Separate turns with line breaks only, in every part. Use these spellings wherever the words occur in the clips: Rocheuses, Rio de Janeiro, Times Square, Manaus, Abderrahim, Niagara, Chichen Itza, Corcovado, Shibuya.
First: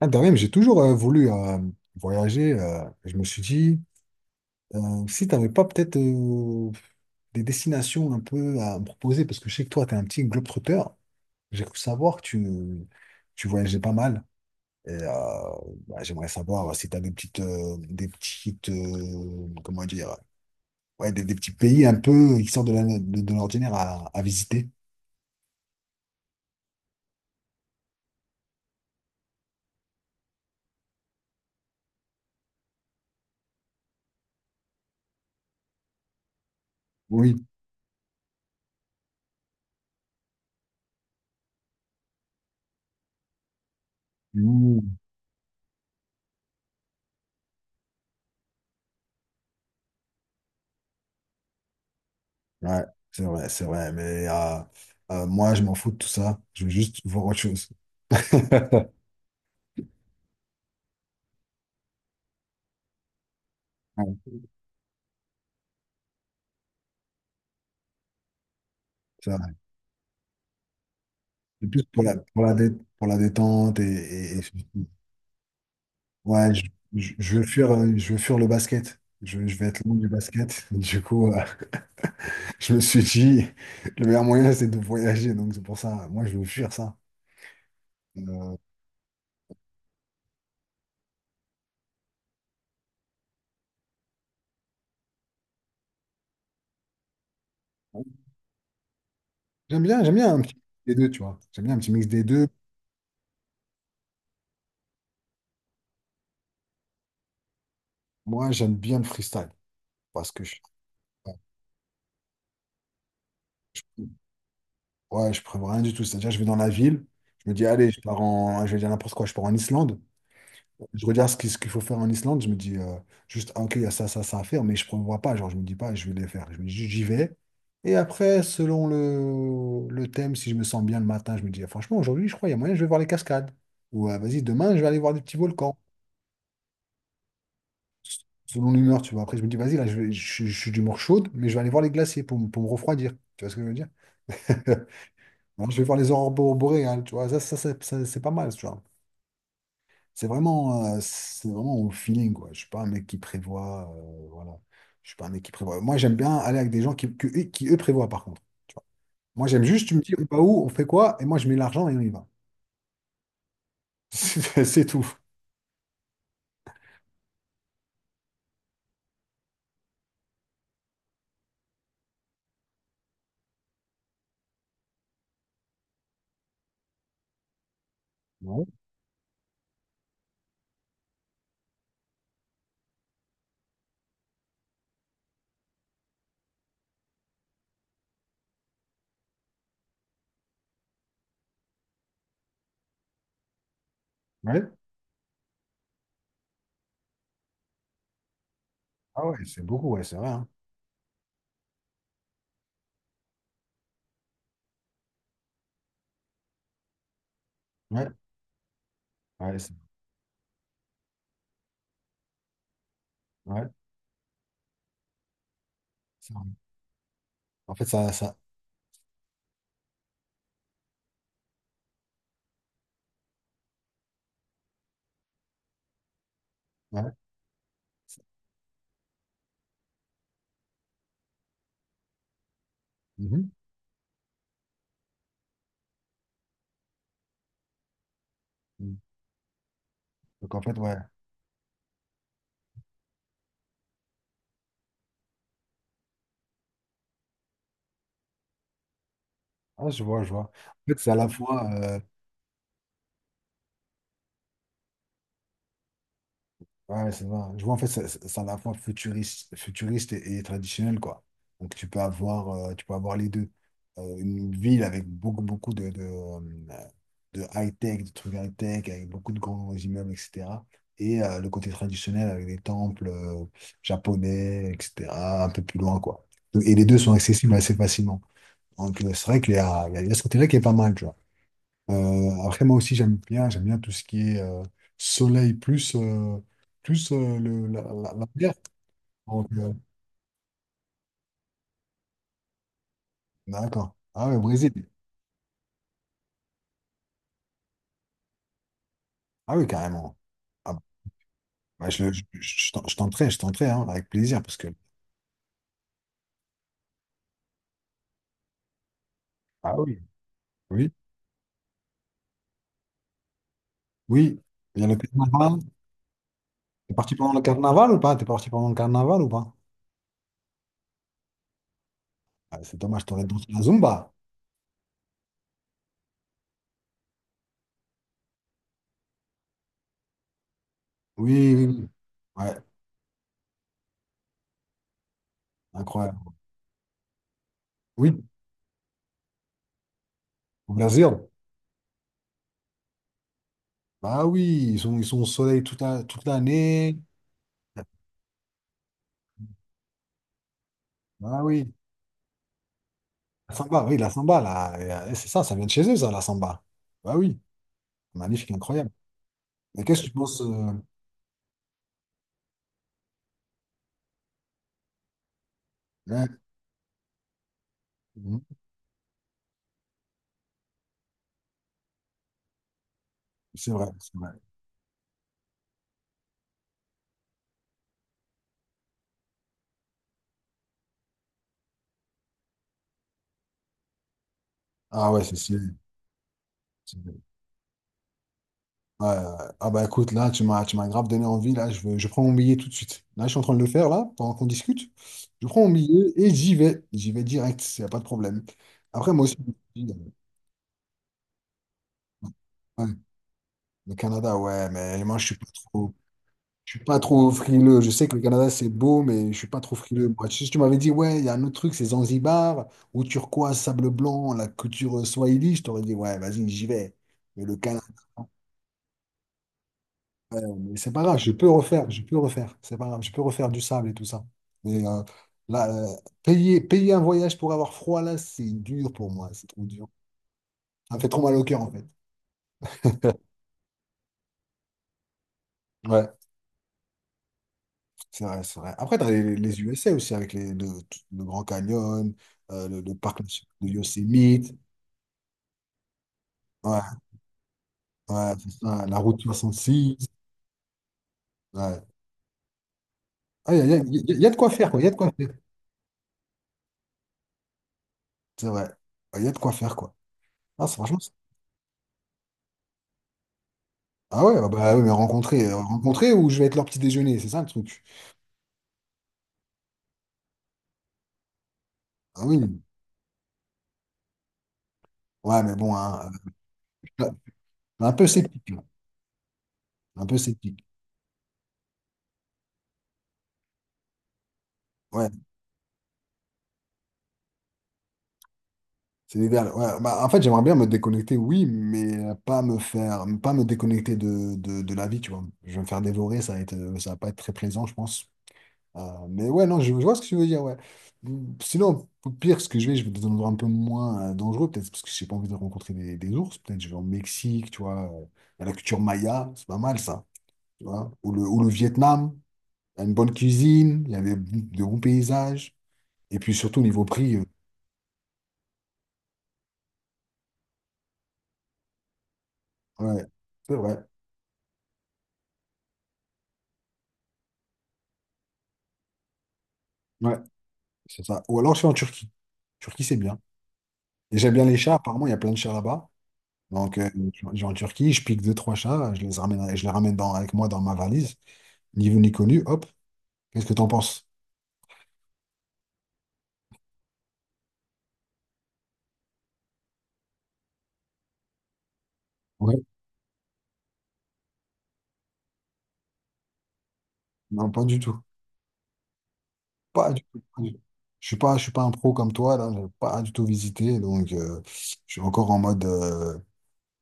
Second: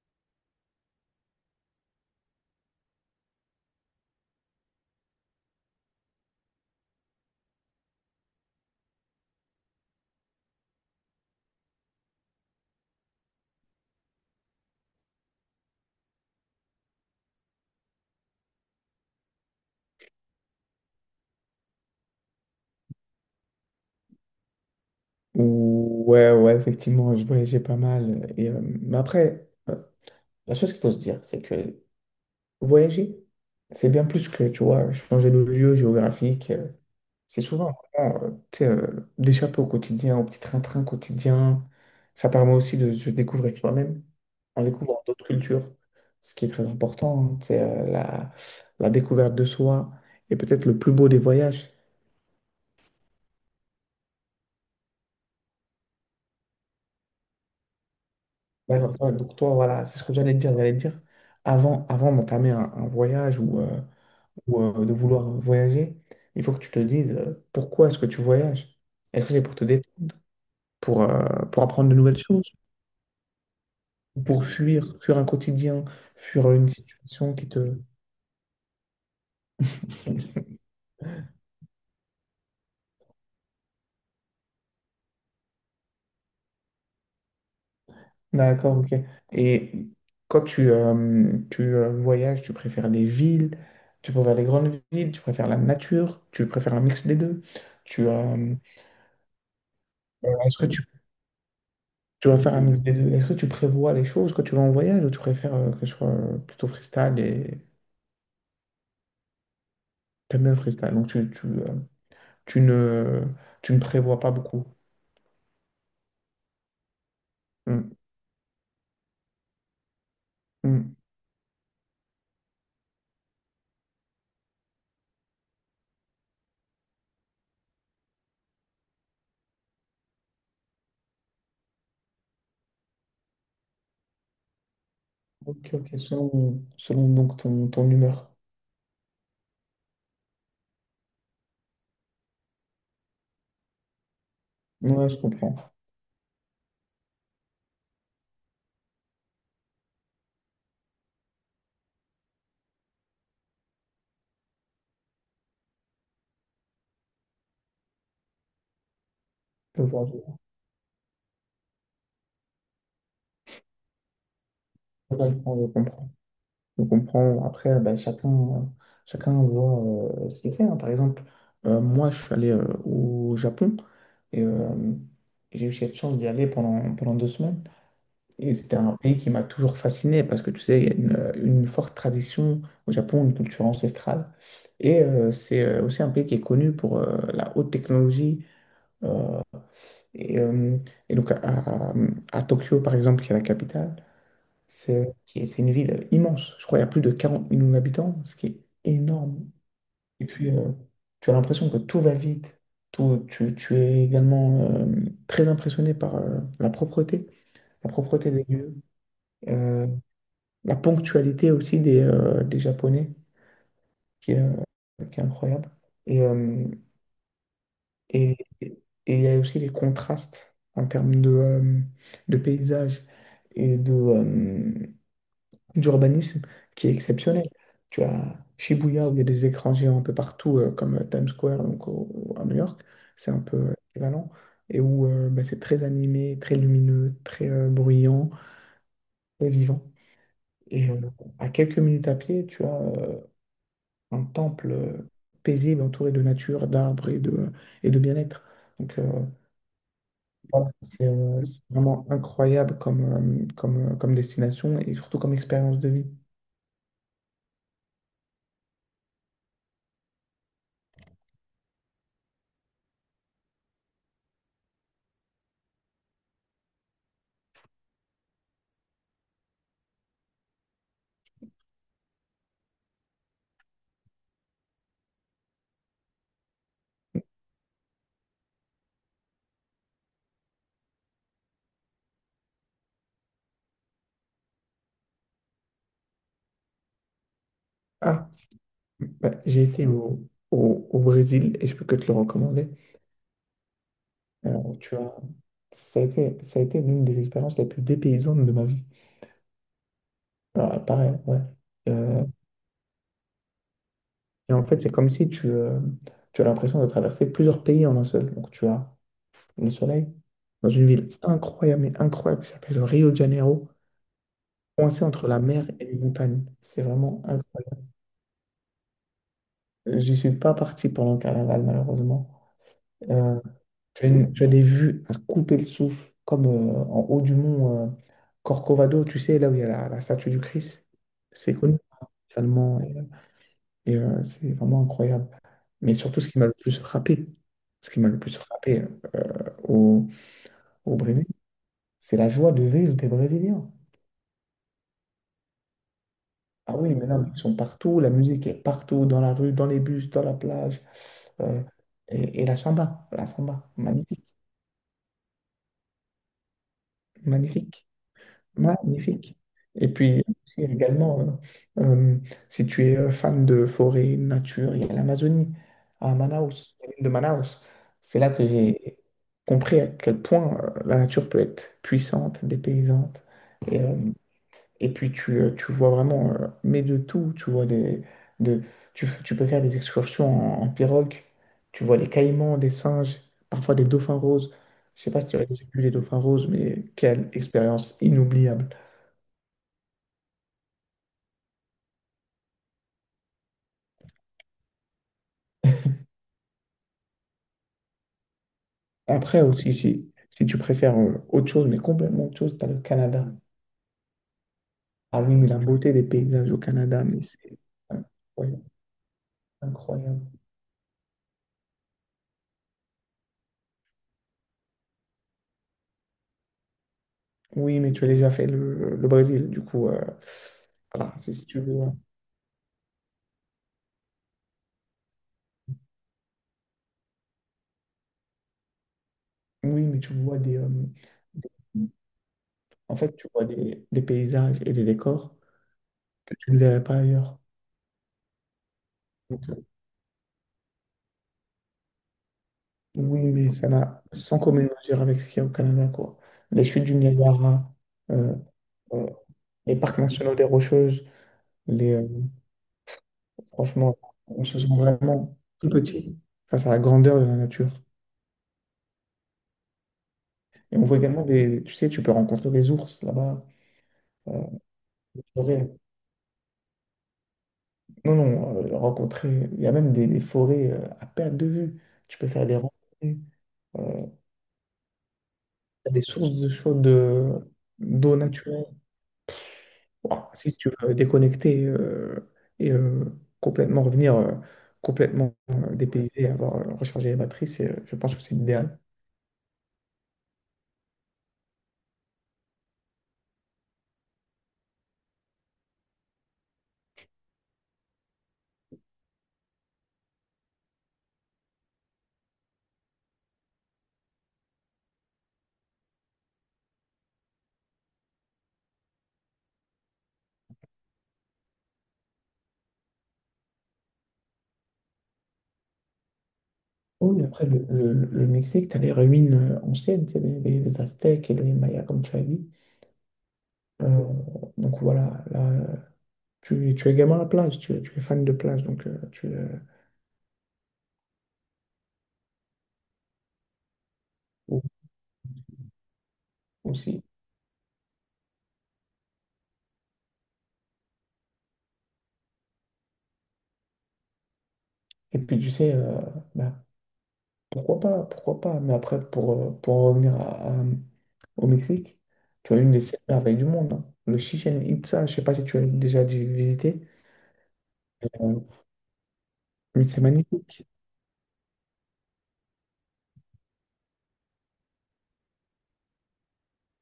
Ah, de même, j'ai toujours voulu voyager. Je me suis dit, si tu n'avais pas peut-être des destinations un peu à me proposer, parce que je sais que toi, tu es un petit globetrotter, j'ai cru savoir que tu voyageais pas mal. Et bah, j'aimerais savoir si tu as des petites, comment dire, ouais, des petits pays un peu qui sortent de de l'ordinaire à visiter.
Ouais, ouais, effectivement, je voyageais pas mal. Et, mais après, la chose qu'il faut se dire, c'est que voyager, c'est bien plus que, tu vois, changer de lieu géographique.
Oui.
C'est souvent, vraiment, tu sais, d'échapper au quotidien, au petit train-train quotidien. Ça permet aussi de se découvrir soi-même en
Mmh.
découvrant d'autres cultures, ce qui est très important, hein, tu sais, la découverte de soi. Et peut-être le plus beau des voyages.
Ouais, c'est vrai, c'est vrai. Mais moi, je m'en fous de tout ça. Je veux juste voir autre chose.
D'accord. Ouais, donc toi, voilà, c'est ce que j'allais te dire. J'allais te dire, avant d'entamer un voyage ou, euh,
Ouais,
ou, euh, de vouloir voyager, il faut que tu te dises pourquoi est-ce que tu voyages? Est-ce
c'est
que c'est
vrai.
pour te détendre, pour, euh, pour
C'est plus
apprendre de nouvelles choses,
pour la détente
ou
et
pour fuir un quotidien, fuir
ouais, je,
une
je,
situation
je
qui te.
je veux fuir le basket. Je vais être loin du basket. Du coup, je me suis dit, le meilleur moyen, c'est de voyager. Donc, c'est pour ça, moi, je veux fuir ça. Euh,
D'accord, ok. Et quand tu voyages, tu préfères les villes, tu préfères les grandes villes, tu préfères la nature, tu préfères un mix des deux. Tu,
J'aime bien, j'aime bien un petit
est-ce
mix
que tu
des deux, tu vois. J'aime bien un petit mix des
Tu vas
deux.
faire un mix des deux. Est-ce que tu prévois les choses quand tu vas en voyage ou tu préfères que ce soit plutôt freestyle et
Moi, j'aime bien le freestyle parce
t'aimes
que
bien le freestyle? Donc tu ne, tu ne prévois pas beaucoup.
ouais, je prévois rien du tout. C'est-à-dire, je vais dans la ville, je me dis, allez,
Hmm,
je vais dire n'importe quoi, je pars en Islande.
hmm.
Je regarde ce qu'il faut faire en Islande, je me dis juste, ah, ok, il y a ça, ça, ça à faire, mais je ne prévois pas, genre, je me dis pas, je vais les faire. Je me dis juste, j'y vais. Et après, selon le thème, si je me sens bien le matin, je me dis, ah, franchement, aujourd'hui, je crois, il y a moyen, je vais voir les cascades. Ou ah, vas-y, demain, je vais aller voir des petits
Ok,
volcans.
ok, selon donc ton
S-
humeur.
Selon l'humeur, tu vois. Après, je me dis, vas-y, là, je suis d'humeur chaude, mais je vais aller voir les glaciers pour, pour me refroidir. Tu vois ce que je veux dire?
Ouais, je comprends.
Alors, je vais voir les aurores boréales, tu vois. Ça, c'est pas mal, tu vois. C'est vraiment au feeling, quoi. Je suis pas un mec qui prévoit, voilà. Je suis pas un mec qui prévoit. Moi, j'aime bien aller avec des gens qui eux, prévoient, par contre. Tu vois. Moi, j'aime
Je
juste, tu me
vois, je
dis, on
vois.
va où, on fait quoi, et moi, je mets l'argent et on y va. C'est tout.
Je comprends, je comprends. Je comprends. Après, ben, chacun voit ce qu'il fait. Hein. Par exemple, moi, je suis allé au Japon et j'ai eu cette chance d'y aller pendant 2 semaines. Et
Ouais.
c'était un pays qui m'a toujours fasciné parce que tu sais, il y a une forte tradition au Japon, une culture ancestrale. Et c'est aussi un pays qui est connu pour la haute technologie. euh, Et, euh, et donc à Tokyo, par exemple, qui est la capitale,
Ouais.
c'est une ville immense. Je crois qu'il y a plus de 40 millions d'habitants, ce qui est
Ah ouais,
énorme.
c'est beaucoup, ouais, c'est
Et
vrai, hein.
puis, tu as l'impression que tout va vite. Tout, tu es également très impressionné par la
Ouais.
propreté des lieux.
Ouais, c'est
Euh, la ponctualité aussi des Japonais,
ouais,
qui est incroyable. Et,
c'est vrai.
euh,
En fait,
et il y a aussi les contrastes en termes de paysage et d'urbanisme qui est
ouais.
exceptionnel. Tu as Shibuya, où il y a des écrans géants un peu partout, comme Times Square, donc à New York, c'est un
Mhm.
peu équivalent, et où bah, c'est très animé, très lumineux, très bruyant, très vivant.
Donc, en fait,
Et
ouais.
à quelques minutes à pied, tu as un temple paisible entouré de nature, d'arbres et de bien-être. Donc euh,
Ah, je vois, je vois. En
voilà,
fait, c'est à la
c'est
fois,
vraiment incroyable comme destination et surtout comme expérience de vie.
ouais, c'est vrai. Je vois, en fait, c'est à la fois futuriste, futuriste et traditionnel, quoi. Donc, tu peux avoir les deux. Une ville avec beaucoup, beaucoup de high-tech, de trucs high-tech, avec beaucoup de grands immeubles, etc. Et le côté traditionnel avec des temples japonais, etc., un peu plus loin, quoi. Et les deux sont accessibles assez facilement. Donc, c'est vrai qu'il y a ce côté-là qui est pas mal, après, moi aussi, j'aime bien tout ce qui est soleil plus, plus la
Ah,
mer.
bah,
Donc,
j'ai été au Brésil et je peux que te le recommander.
d'accord. Ah oui, Brésil.
Alors, ça a été l'une des expériences les plus dépaysantes de ma vie.
Ah oui, carrément. Ah,
Alors, pareil, ouais. Euh,
je tenterai, hein, avec plaisir,
et
parce
en
que...
fait, c'est comme si tu as l'impression de traverser plusieurs pays en un seul. Donc tu as le
Ah oui.
soleil, dans une
Oui,
ville incroyable, mais incroyable, qui s'appelle Rio de Janeiro,
oui. Il y a le
coincée entre la
carnaval.
mer et les montagnes. C'est
T'es parti
vraiment
pendant le
incroyable.
carnaval ou pas? T'es parti pendant le carnaval ou pas?
J'y suis pas parti pendant le carnaval, malheureusement.
Ah, c'est dommage, t'aurais
Euh,
dansé la Zumba.
Tu as des vues à couper le souffle, comme en haut du mont Corcovado, tu sais, là où il y a la statue du Christ.
Oui,
C'est
oui,
connu
oui. Ouais,
mondialement, et c'est vraiment incroyable. Mais surtout,
incroyable.
ce qui m'a
Oui,
le plus frappé euh, au,
au
au
Brésil.
Brésil, c'est la joie de vivre des Brésiliens.
Bah oui, ils sont au soleil toute
Ah oui,
l'année.
mais non, ils sont partout, la musique est partout, dans la rue, dans les bus, dans la plage.
Ah
euh,
oui.
et la
La
samba,
samba, oui, la
magnifique,
samba, là, et, c'est ça, ça vient de chez eux, ça, la samba. Bah oui,
magnifique,
magnifique, incroyable.
magnifique.
Mais
Et
qu'est-ce que tu
puis
penses,
aussi, également, euh, euh, si tu es fan de forêt, nature, il y a l'Amazonie, à
hein,
Manaus, la ville de Manaus. C'est là
mhm.
que j'ai compris à quel point la nature peut être puissante, dépaysante.
C'est
Et,
vrai,
euh,
c'est vrai.
Et puis tu vois vraiment, mais de tout, tu vois des, de, tu, f- tu peux faire des excursions en pirogue, tu vois des caïmans, des singes, parfois des dauphins roses. Je
Ah
sais pas
ouais,
si tu as déjà vu les dauphins roses, mais
c'est-
quelle expérience inoubliable.
ouais, ah bah écoute, là, tu m'as grave donné envie, là, je veux, je prends mon billet tout de suite. Là, je suis en train de le faire, là, pendant qu'on discute. Je prends mon billet et j'y vais. J'y vais direct, il n'y a pas de problème. Après, moi aussi,
Après aussi,
je me dis,
si tu préfères autre chose, mais complètement autre chose, tu as le
ouais,
Canada.
le Canada, ouais, mais moi,
Ah
je
oui,
suis pas
mais la beauté
trop.
des paysages au
Je suis pas
Canada, mais
trop
c'est
frileux. Je sais que le Canada,
incroyable.
c'est beau, mais je suis pas trop frileux.
Incroyable.
Moi, si tu m'avais dit, ouais, il y a un autre truc, c'est Zanzibar, ou turquoise, sable blanc, la culture swahili, je t'aurais dit, ouais, vas-y, j'y vais. Mais le
Oui,
Canada,
mais tu as déjà fait le Brésil, du coup,
ouais, mais c'est pas
voilà,
grave, je
c'est si
peux
tu veux.
refaire,
Hein.
je peux refaire. C'est pas grave, je peux refaire du sable et tout ça. Mais là, payer un voyage pour avoir froid, là, c'est dur pour moi, c'est trop
Oui,
dur.
mais tu vois des,
Ça me fait trop mal au cœur, en fait.
en fait, tu vois des paysages et des décors
Ouais,
que tu ne verrais pas ailleurs.
c'est vrai, c'est vrai. Après, tu as
Donc, euh,
les USA aussi, avec le Grand Canyon, le parc
oui,
national
mais
de
ça n'a sans
Yosemite.
commune mesure avec ce qu'il y a au Canada, quoi. Les
Ouais,
chutes du Niagara,
ouais,
euh,
c'est ça, la
euh,
route soixante
les
six
parcs nationaux des Rocheuses,
Ouais.
les, euh,
Ah, il y a, y a-
franchement,
y a- y a de
on
quoi
se sent
faire, quoi. Il y a de quoi faire.
vraiment tout petit face à la grandeur de la nature.
C'est vrai. Ouais, il y a de quoi faire, quoi. Ah,
Et on voit
franchement.
également tu sais, tu peux rencontrer des ours là-bas.
Ah ouais,
euh,
bah oui, mais
des
rencontrer,
forêts.
rencontrer ou je vais être leur petit déjeuner, c'est ça le truc.
Non, non, rencontrer, il y a même des forêts à perte de vue. Tu
Ah
peux
oui.
faire des randonnées. euh,
Ouais, mais bon,
T'as des
hein,
sources de chaud
euh,
de
un peu
d'eau
sceptique, là.
naturelle.
Un peu
Ouah, si
sceptique.
tu veux déconnecter et complètement revenir
Ouais,
complètement dépaysé, et avoir rechargé les batteries, je pense que c'est l'idéal.
c'est l'idéal. Ouais, bah, en fait, j'aimerais bien me déconnecter, oui, mais pas me faire, pas me déconnecter de la vie, tu vois. Je vais me faire dévorer, ça va être, ça va pas être très plaisant, je pense. Euh, mais ouais, non, je vois ce que tu veux dire, ouais. Mm, sinon, au pire, ce que je vais dans un endroit un peu moins dangereux, peut-être parce que j'ai pas envie de rencontrer des ours. Peut-être je vais au Mexique, tu vois, à la culture maya, c'est pas mal ça, tu vois. Ou le Vietnam, il y a une bonne cuisine, il y a des de bons paysages. Et puis surtout, niveau prix,
Oui, après le Mexique, tu as les ruines anciennes, c'est des Aztèques et les Mayas, comme tu as dit.
ouais, c'est vrai,
Euh, donc voilà, là, tu es également à la plage, tu es fan de plage, donc
ouais, c'est ça. Ou alors je vais en Turquie. Turquie, c'est bien. Et j'aime bien les
ou-
chats, apparemment, il y a plein de chats là-bas. Donc,
aussi.
je vais en Turquie, je pique deux, trois chats, je les ramène dans, avec moi dans ma valise. Niveau ni connu, hop. Qu'est-ce que t'en penses?
Et puis tu sais, bah, pourquoi pas, pourquoi pas. Mais après, pour en revenir au Mexique, tu
Ouais.
as une des 7 merveilles du monde, hein. Le Chichen Itza, je sais pas si tu as déjà dû visiter.
Non, pas du tout.
Euh, mais
Pas
c'est
du tout, pas du tout.
magnifique.
Je suis pas un pro comme toi, là. J'ai pas du tout visité. Donc, je suis encore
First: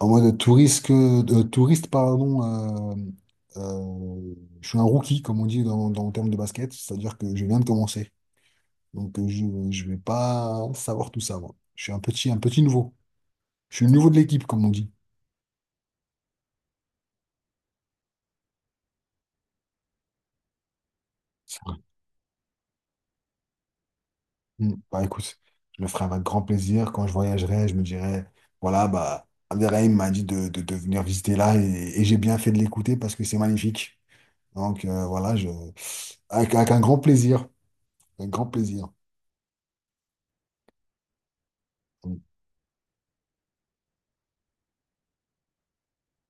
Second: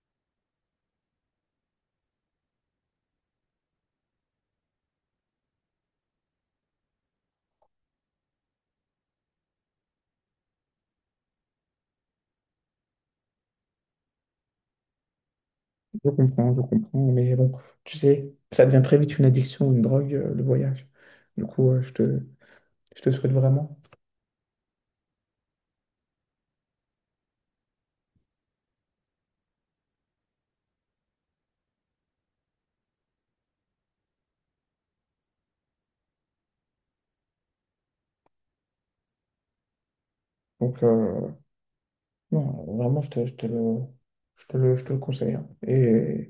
en mode touriste, que, de touriste, pardon. Euh, je suis un rookie, comme on dit dans le terme de basket. C'est-à-dire que je viens de commencer. Donc, je vais pas savoir tout ça, moi. Je suis un petit nouveau. Je suis le nouveau de l'équipe, comme on dit.
Je comprends, je comprends. Mais bon, tu sais, ça devient très vite une addiction, une drogue, le voyage. Du coup, je te souhaite vraiment.
Mm. Bah écoute, je le ferai avec grand plaisir. Quand je voyagerai, je me dirai, voilà, bah, Abderrahim m'a dit de venir visiter là et j'ai bien fait de l'écouter parce que c'est magnifique. Donc voilà, je... avec un grand plaisir. Un grand plaisir.
Donc, euh,
Mm.
non, vraiment, je te le conseille. Hein. Et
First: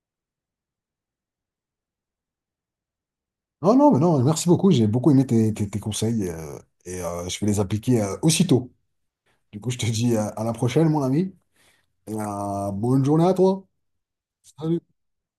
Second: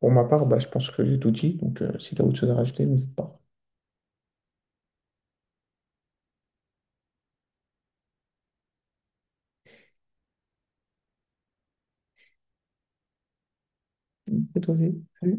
pour ma part, bah, je pense que j'ai tout dit. Si tu as autre chose à rajouter, n'hésite pas.
Non, non, mais non, merci beaucoup. J'ai beaucoup aimé tes conseils, et je vais les appliquer aussitôt. Du coup, je te dis, à la prochaine, mon ami. Et bonne journée à toi.
C'est tout
Salut.
dit. Salut.